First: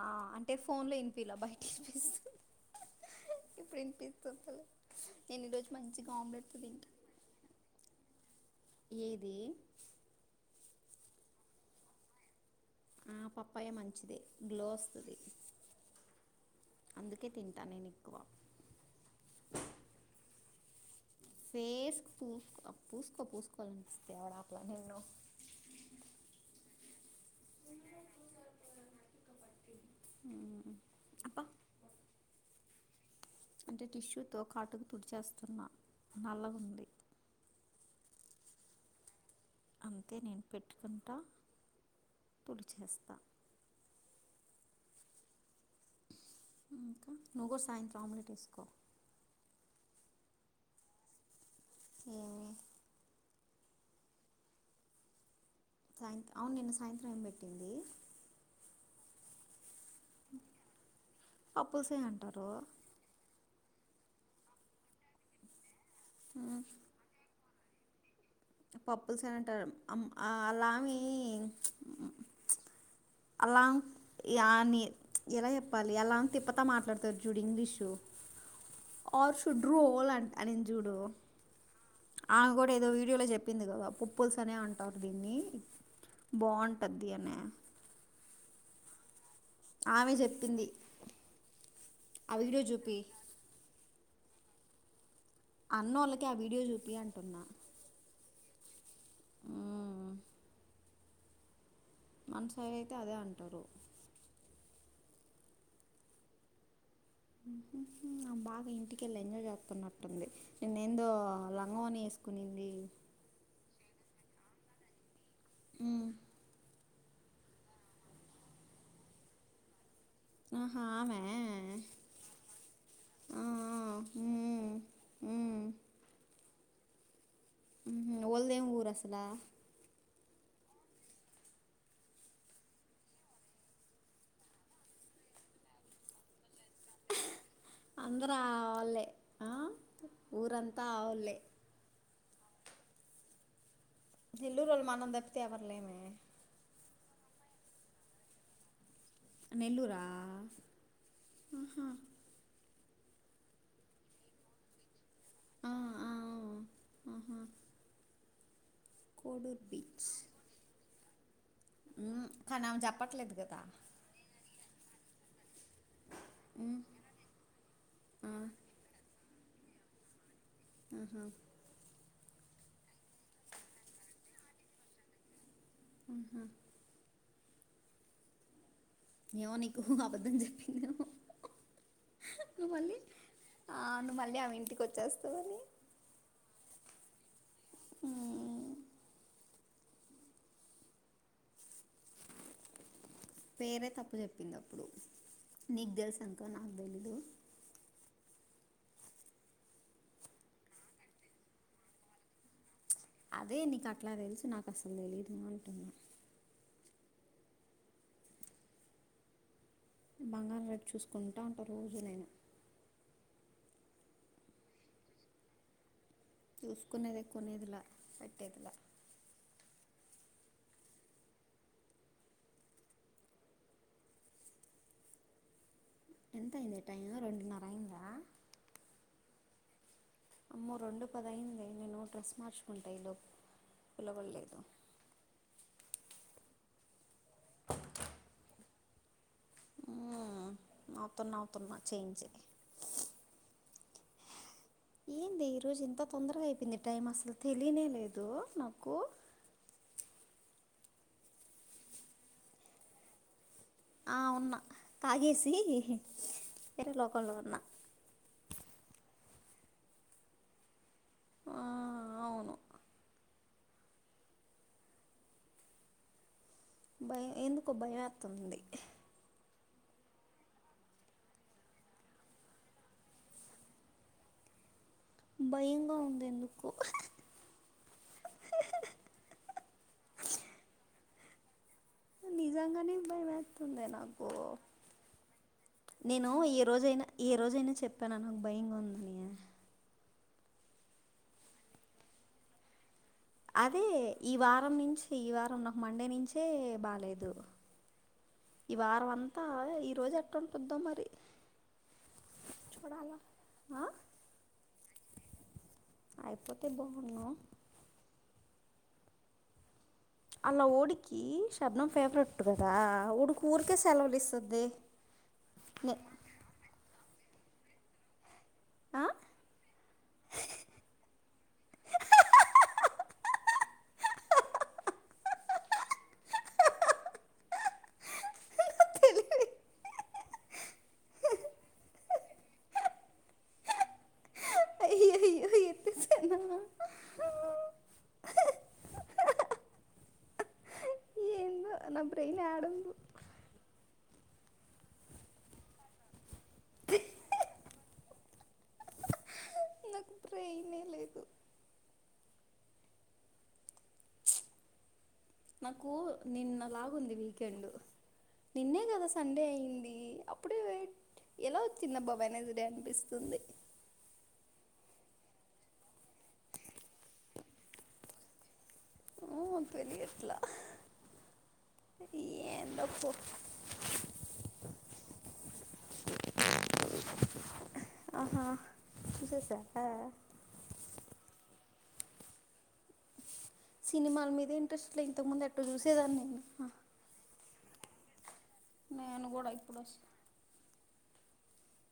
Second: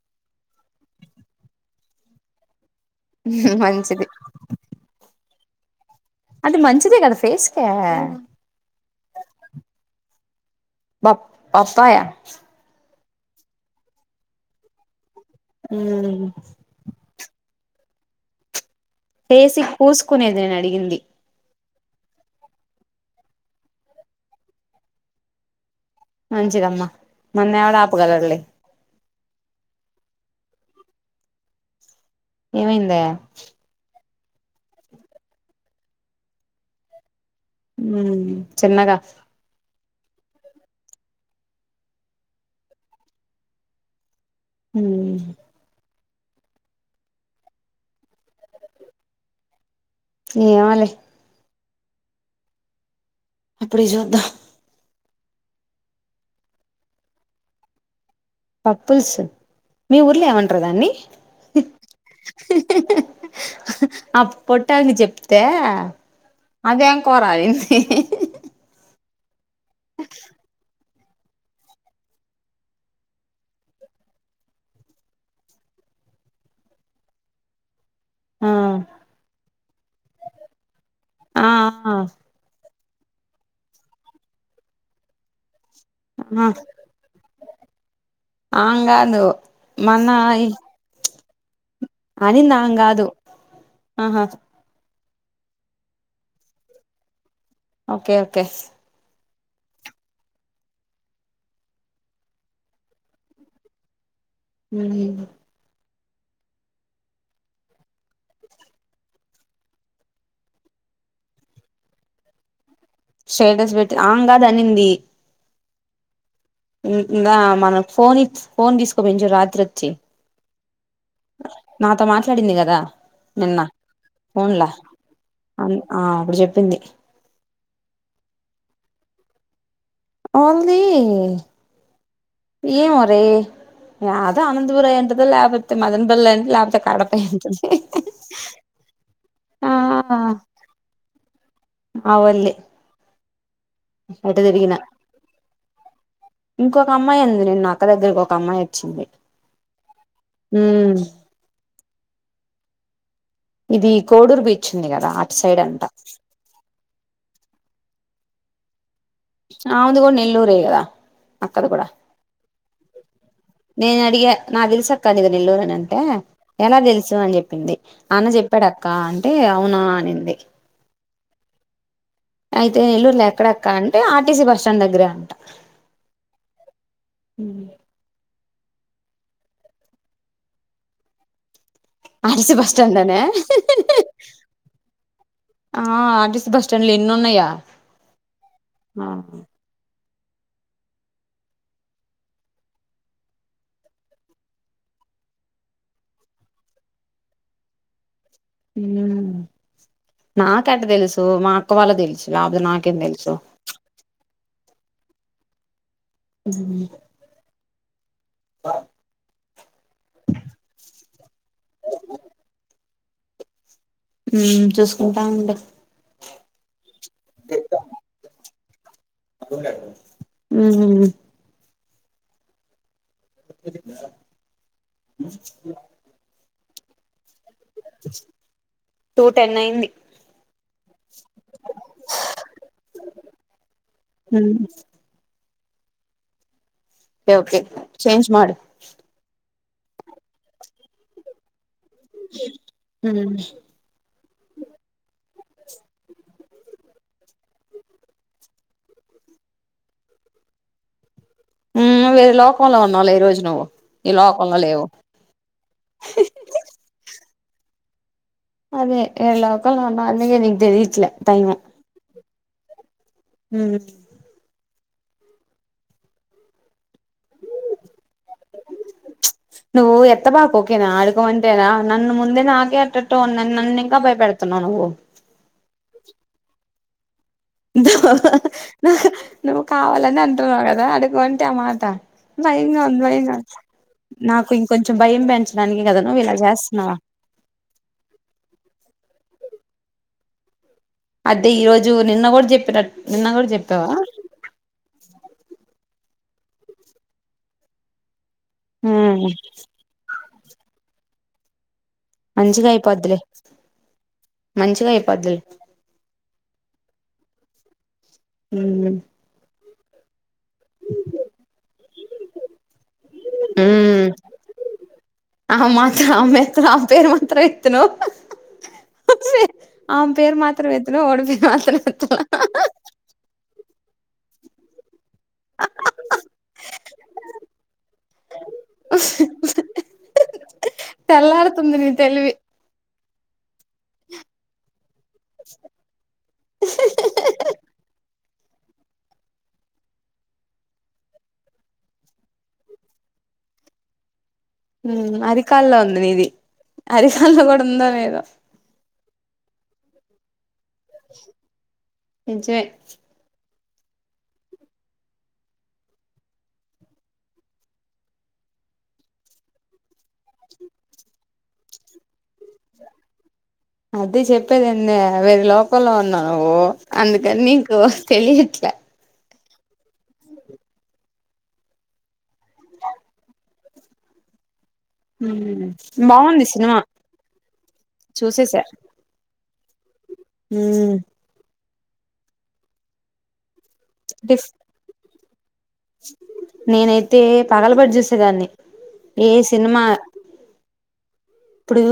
ఆ అంటే ఫోన్ లో ఇనిపియాలే బయటపిస్తూ మంచిది నేను ఈ రోజు అంటే మంచిదే కదా ఫేస్ క ఏది ప పప్పాయ ఆ పప్పాయ మంచిది గ్లో వస్తది ఉమ్ అందుకే తింటా నేను ఎక్కువ ఫేస్ కి పూసుకునేది నేను అడిగింది ఫేస్ పూ పూసుకో పూసుకోవాలనిపిస్తే ఎవడుపలే నిన్ను మంచిదమ్మా నన్ను ఎవడ ఆపుగలర్లే అబ్బా ఏమైందా తో కాటుకు తుడిచేస్తున్నా నల్లగా ఉంది ఉమ్ చిన్నగా అంతే నేను పెట్టుకుంటా తుడిచేస్తా ఉం ఇంకా నువ్ కూడా సాయంత్రం ఆమ్లెట్ వేసుకో ఏమోలే ఏమి అప్పుడికి చూద్దాం సాయంత్రం అవును నిన్న సాయంత్రం ఏం పెట్టింది పప్పుల్స్ మీ ఊర్లో ఏమంటారు దాన్ని పప్పులుసే అంటారు అ పొట్టయనిన కి చెప్తే అదేం కోరాలింది హేహే పప్పులుస్ అని అంటారు అలా మే అలా అని ఎలా చెప్పాలి అలా అ తిప్పతా మాట్లాడతారు చూడు ఇంగ్లీషు ఆ ఆల్ షడ్డు రోల్ అనిది జూడు ఆ ఆమె గూడా ఏదో వీడియో లో చెప్పింది కదా పుప్పుల్స్ అనే అంటారు దీన్ని బాగుంట్టది అనే ఆంగాదు ఆమె చెప్పింది. ఆ అనింద్ వీడియో ఆమె చూపి కాదు. ఆహా అన్నోళ్ళకి ఆ వీడియో చూపియి అంటున్నా. ఓకే ఓకే మన సైడ్ అయితే అదే అంటరు. హుహ్ బాగా ఇంటికెళ్ళి ఎంజాయ్ చేస్తున్నట్టుంది. నిన్న ఎందో లంగా ఓని ఏసు కొనింది. స్టేటస్ పెట్టి ఆమ కాదు అనింది. హు గా మన ఫోన్ ఇచ్ ఫోన్ తీసుకపోయింది చూడు రాత్రి అచ్చి. ఆహా ఆమే నిన్నా ఫోన్లా ఉమ్, అ ఆమె చెప్పింది. వళ్ళదేం ఊరు అసలా. వాళ్ది ఏమోరే యాదో అనంతపుర్ అయింటది లేపోతే మదన పెళ్ళి అయిం లే ఆ అందరు ఆవోల్లే ఆ ఊరంతా ఆవోల్లే. ఆవోల్లే నెల్లూరోళ్ళు మనం తప్పితే ఎవర్లేమే. ఒక అమ్మాయి ఉంది నిన్న అక్క దగ్గరకి ఒక అమ్మాయి వచ్చింది. నెల్లూరా ఆహా. ఇది కోడూరు బీచ్ ఉంది కదా అటు సైడ్ ఆ, అంటా. ఆ, ఆ. ఆహా కోడూరు ఆమెది కూడా నెల్లూరే కదా. అక్కది కూడా హ్ కని ఆమె చెప్పట్లేదు కదా. నేను అడిగా నాకు తెలుసు అక్క నీది నెల్లూరని అంటే ఎలా తెలుసు అని చెప్పింది. అన్న చెప్పాడక్క అంటే అవునా అనింది. ఆహా అయితే నెల్లూరులో ఎక్కడక్కా అంటే ఆర్టీసీ బస్ స్టాండ్ దగ్గరే అంట. అహా హుహ్ ఏమో నీకు అబద్దం చెప్పింది ఏమో. ఆర్టీసీ బస్టాండ్ అనా నువ్వు మళ్ళీ ఆమె ఇంటికి వచ్చేస్తావని ఆ ఆర్టీసి బస్ స్టాండ్లు ఎన్ని ఉన్నయా. మ్మ్, ఆహా అ పేరే తప్పు చెప్పింది అప్పుడు. నీకు తెలుసాంక నాకు తెలీదు. హ్ నాకెట్ట తెలుసు మా అక్క వాళ్ళకు తెలుసు లాకపోతే నాకు అదే నీకు అట్లా తెలుసు నాకు అస్సలు తెలీదు అంటున్నా. హ్ స బంగారు రేట్ చూసుకుంటా ఉంటా రోజు నేను. ఉ చూసుకుంటా ఉండు. చూసుకునేది కొనేదిలా, పెట్టేదిలా ఉహ్ ఎంత అయింది టైం రెండున్నర అయి టూ టెన్ అయింది. అమ్మో రెండు పదయిందే నేను డ్రెస్ మార్చుకుంటా ఈ లోపు. పిలవ లేదు. ఒకే ఒకే చేంజ్ మాడు. ఊ అవుతున్నా అవుతున్న ఉహు ఏంది ఈ రోజు ఎంత తొందరగా అయిపోయింది టైం అసలు తెలియనే లేదు నాకు ఉ వేరే లోకంలో ఉన్నావులే ఈ రోజు నువ్వు ఆ ఈ ఉన్నా లోకంలో లేవు తాగేసి వేరే లోకంలో ఉన్నా అదే ఈ లోకంలో ఉన్నావు అందుకే నీకు తెలిట్లే టైము ఆ అవును ఉ భయం ఎందుకో భయం వతుంది నువ్ ఎత్త్త బాకు కేనా ఆడుకోమంటేనా నన్ను ముందే నాకే ఎట్టెట్టు నన్ను ఇంకా భయపెడ తున్నావు నువ్వు భయంగా ఉంది ఎందుకు నువ్వు కావాలని అంటున్నావు కదా అనుగంటే మా భయ నిజంగానే ఉంది భయంగా ఉ భయమేస్తుంది నాకు ఇంకొంచం భయం పెంచడానికి కదా నువ్వు నేను ఇలా ఏ చేస్తున్నావు రోజైనా ఏ రోజైనా చెప్పాన నాకు భయంగా ఉందని అదే ఈ రోజు నిన్న కూడా చెప్పినట్టు అదే ఈ వారం నుంచి ఈ వారం నాకు మండే నుంచే బాలేేదు ఈ వారం అంతా ఈ రోజు ఎట్లా ఉంటుందో మరి మంచిగా చూడాలా అయిపోదులే ఆ మంచిగా అయిపోద్ది అయిపోతే బాగున్ను ఉ అలా ఊడికి శబ్దం ఫేవరెట్ కదా ఊడికి ఊరికే సెలవులు ఇస్తుంది ఆ నే మాత్ర అమ్మా ఇతను ఆ పేరు మాత్రం ఎత్తను ఆ? ఆ పేరు మాత్రం ఎత్తను ఓడు పేరు మాత్రం ఎత్తను తెలివి తెల్లారుతుంది నీ తెలివి అయ్యో అయ్యో ఎత్తేసానా ఏం కాడు ఉమ్ అరికాల్లో ఉంది నీది అరికాల్లో కూడా ఉందో లేదో నాకు బ్రెయినే లేదు నిజమే నాకు నిన్నలాగ ఉంది వీకెండ్ నిన్నే కదా సండే అయింది అప్పుడే ఎలా వచ్చిందబ్బా నేదిడే అనిపిస్తుంది అదే చెప్పేది వేరే లోకల్లో ఉన్నావు నువ్వు అందుకని నీకు తెలియట్లే ఊ తెలిట్లా ఏందో పో బాగుంది సినిమా ఆహా చూసేసా చూసేసారా ఉ సినిమాల డిఫ్ మీద ఇంట్రస్ట్లు ఇంతకు ముందు నేనైతే పగలబడి చూసేదాన్ని నేను ఏ కూడా సినిమా ఇప్పుడోస్ ఇప్పుడు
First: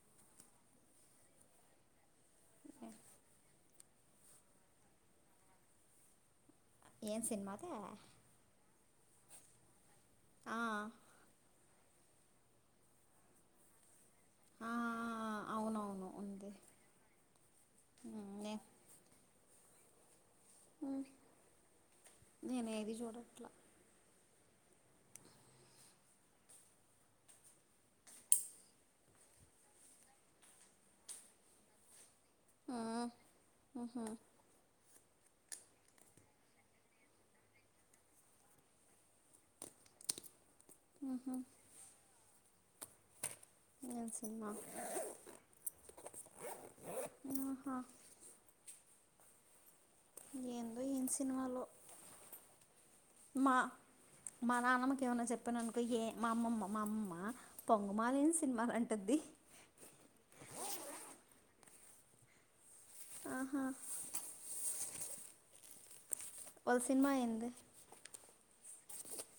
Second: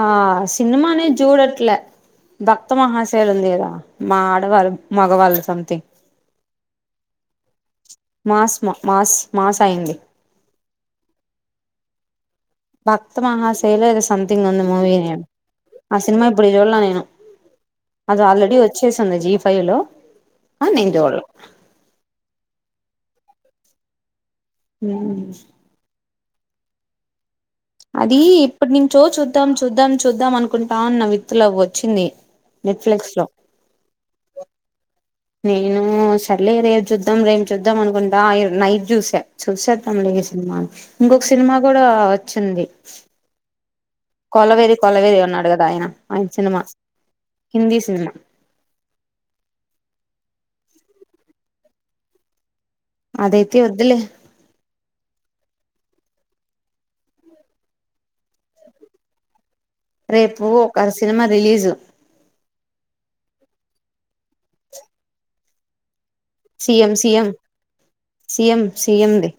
ఆ సినిమానే చూడట్ల భక్త మహాశయలు ఉంది ఏదా మా ఆడవాళ్ళు మగవాళ్ళు సంథింగ్ ఏం సినిమా అదా మాస్ మాస్ మాస్ అయింది ఆ భక్త మహాశయలేస్ సమంతింగ్ ఉంది ఆ మూవి నేమ్ ఆ అవునవును సినిమా ఇప్పుడు ఉంది చూళ్ళా నేను అది నే ఆల్రెడీ వచ్చేసింది జీప్ పైలో ఆ నీంటవాళ ఇట్లా ఉ అది ఇప్పుడు నించో చూద్దాం చూద్దాం చూద్దాం అనుకుంటాన్నం విత్తులవ్ వచ్చింది నెట్ఫిలక్స్ లో ఉహు నేను చల్లే రేపు చూద్దాం రేం చూద్దాం అనుకుంటా నైట్ చూసా చూసేద్దాం లే సినిమా ఇంకొక ఉహు సినిమా కూడా వచ్చింది ఏం సినిమా కొలవేరి కొలవేరి ఉన్నాడు కదా ఆయన ఆయన సినిమా ఆహా హిందీ సినిమా ఏందో ఏం సినిమాలో మా అదైతే వద్దులే మా నాన్నమ్మక ఏమన్నా చెప్ప చెప్పననుకో ఏ మా అమ్మమ్మ మా అమ్మ పొంగమాలని సినిమాలు అంటుది రేపు ఒక సినిమా రిలీజు ఆహా ఒక సినిమా ఎంది సిఎం సిఎంది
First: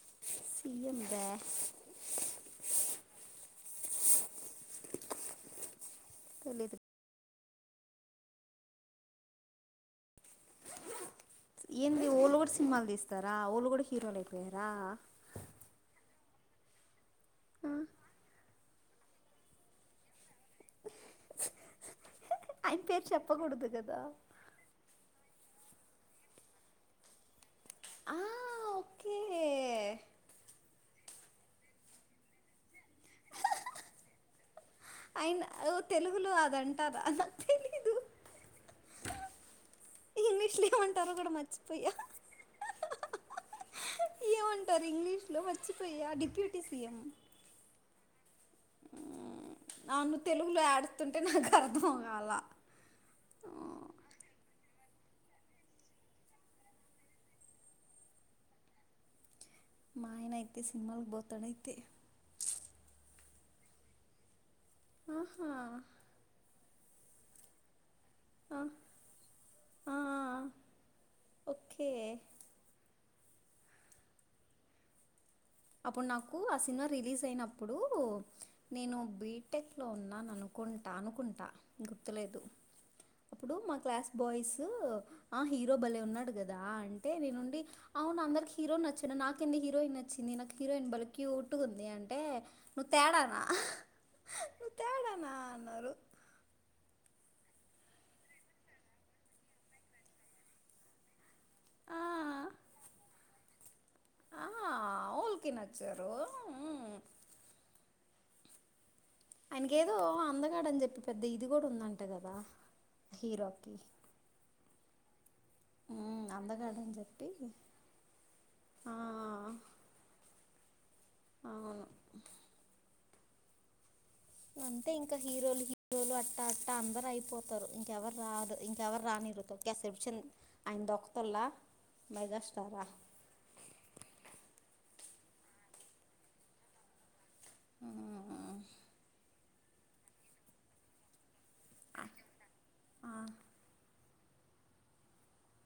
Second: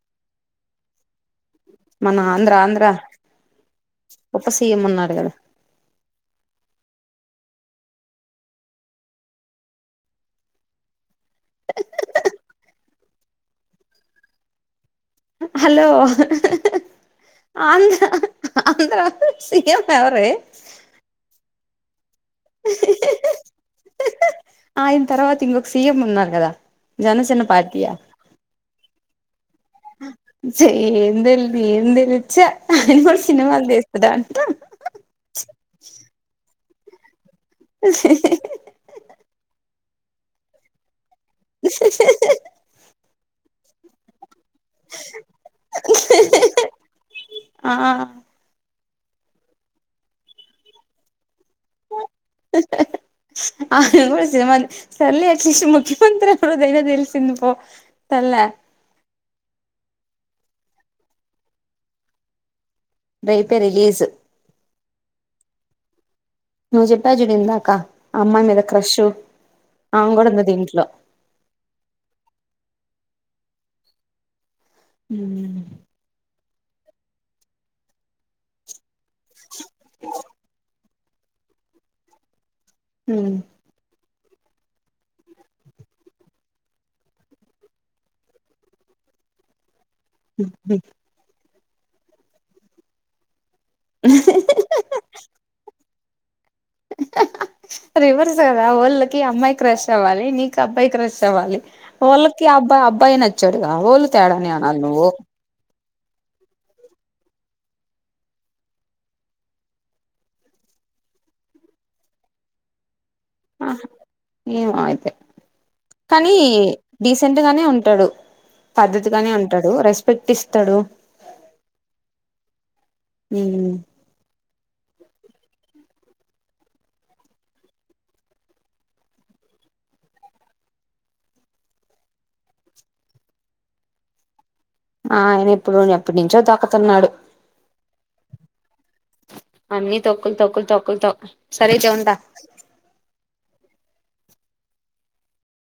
[unintelligible] మన ఆంధ్ర ఆంధ్ర ఉప్ప సీఎం ఉన్నాడు కదా తె లేద ఏంటి ఒళు కూడా సినిమాలు తీస్తారా ఒళు కూడా హీరోలు అయిపోయారా హలో అంద అంద్ర సిఎం ఎవరిే అయన పేరు చెప్పకూడదు కదా ఆయన తర్వాత ఇంకొక సీఎం ఉన్నారు కదా జనచన పార్టీ ఆ ఓకే చె ఏం తెలిదు ఏం తెలిచ్చా ఆయన కూడా సినిమాలు తీస్తడా అంట ఆయన తెలుగులో అదంటారు అ [unintelligible] ఇంగ్లీష్లు ఏమంటారు కూడా మర్చిపోయా ఏమంటారు ఇంగ్లీష్ులో మర్చిపోయి ఆ డిప్యూటీ సీఎం ఆ అవున్న తెలుగులో ఆడుతుంటే నాకు అర్థం కాల ఆ, అ గుసిమ చల్లి అట్లీస్ట్ ముఖ్యమంత్రివ దైనా తెలిసింది పో తల్ మా ఆయన అయితే సినిమాలకు పోతాడైయితే రేపే రిలీజ్ ఆహా నువ్ చెప్ప జుడిందా కా అమ్మాయి ఆ, మీద క్రష్ ఆ, అమే కూడా ఉంది దీంట్లో ఓకే ఉ అప్పుడు నాకు ఆ సినిమా రిలీజ్ అయినప్పుడు నేను బీటెక్లో ఉన్నాను అనుకు కుంటా అనుకుంటా గుర్తులేదు అప్పుడు మా క్లాస్ బాయస్ ఆ హీరో బలే ఉన్నాడు కదా అంటే నేనుండి అవును అందరికి హీరో నచ్చిన నాక ఎంటి హీరోయిన్ నచ్చింది నాకు హీరోయిన్ బలే కివ్ట్ ఉంది అంటే నువ్వు తేడానా నువ్వు తేడానా [inaudible] అన్నారు రివర్స్ కదా ఓళ్ళకి అమ్మాయి క్రష్ అవ్వాలి నీకు అబ్బాయి క్రష్ అవ్వాలి "ఆ, వాళ్ళకి అబ్బాయి అబ్బాయి నచ్చాడుగా వాళ్ళు తేడాని అనాలి నువ్వు జరో ఉ ఉ ఆయనకు ఏదో అందగాడ అని చెప్పి పెద్ద ఇది కూడా ఉందంట కదా హీరోకి ఆహా ఏమో అయితే మ్మ్ కానీ అందగాడని చెప్పి డీసెంట్ గానే ఉంటాడు ఆ పద్ధతిగానే ఉంటాడు రెస్పెక్ట్ ఇస్త వత్తడు అవును మ్మ్ హ్హ్ అంటే ఇంకా హీరోలకి రోజులు అట్టా అట్టా అందరు అయిపోతారు ఇంకెవరురారు ఇంకెవరిని రానివ్వరు తోక్కెస్తారు ఇప్పుడు తొక్కుతాళ్ల మేగాస్టారా ఆ ఆయన ఎప్పుడో ఎప్పటినుంచో తోక్కుతున్నాడు మ్మ్ అన్ని తొక్కులు తొక్కులు తొక్కులు తొ సరే తియ్ ఉంటా ఆ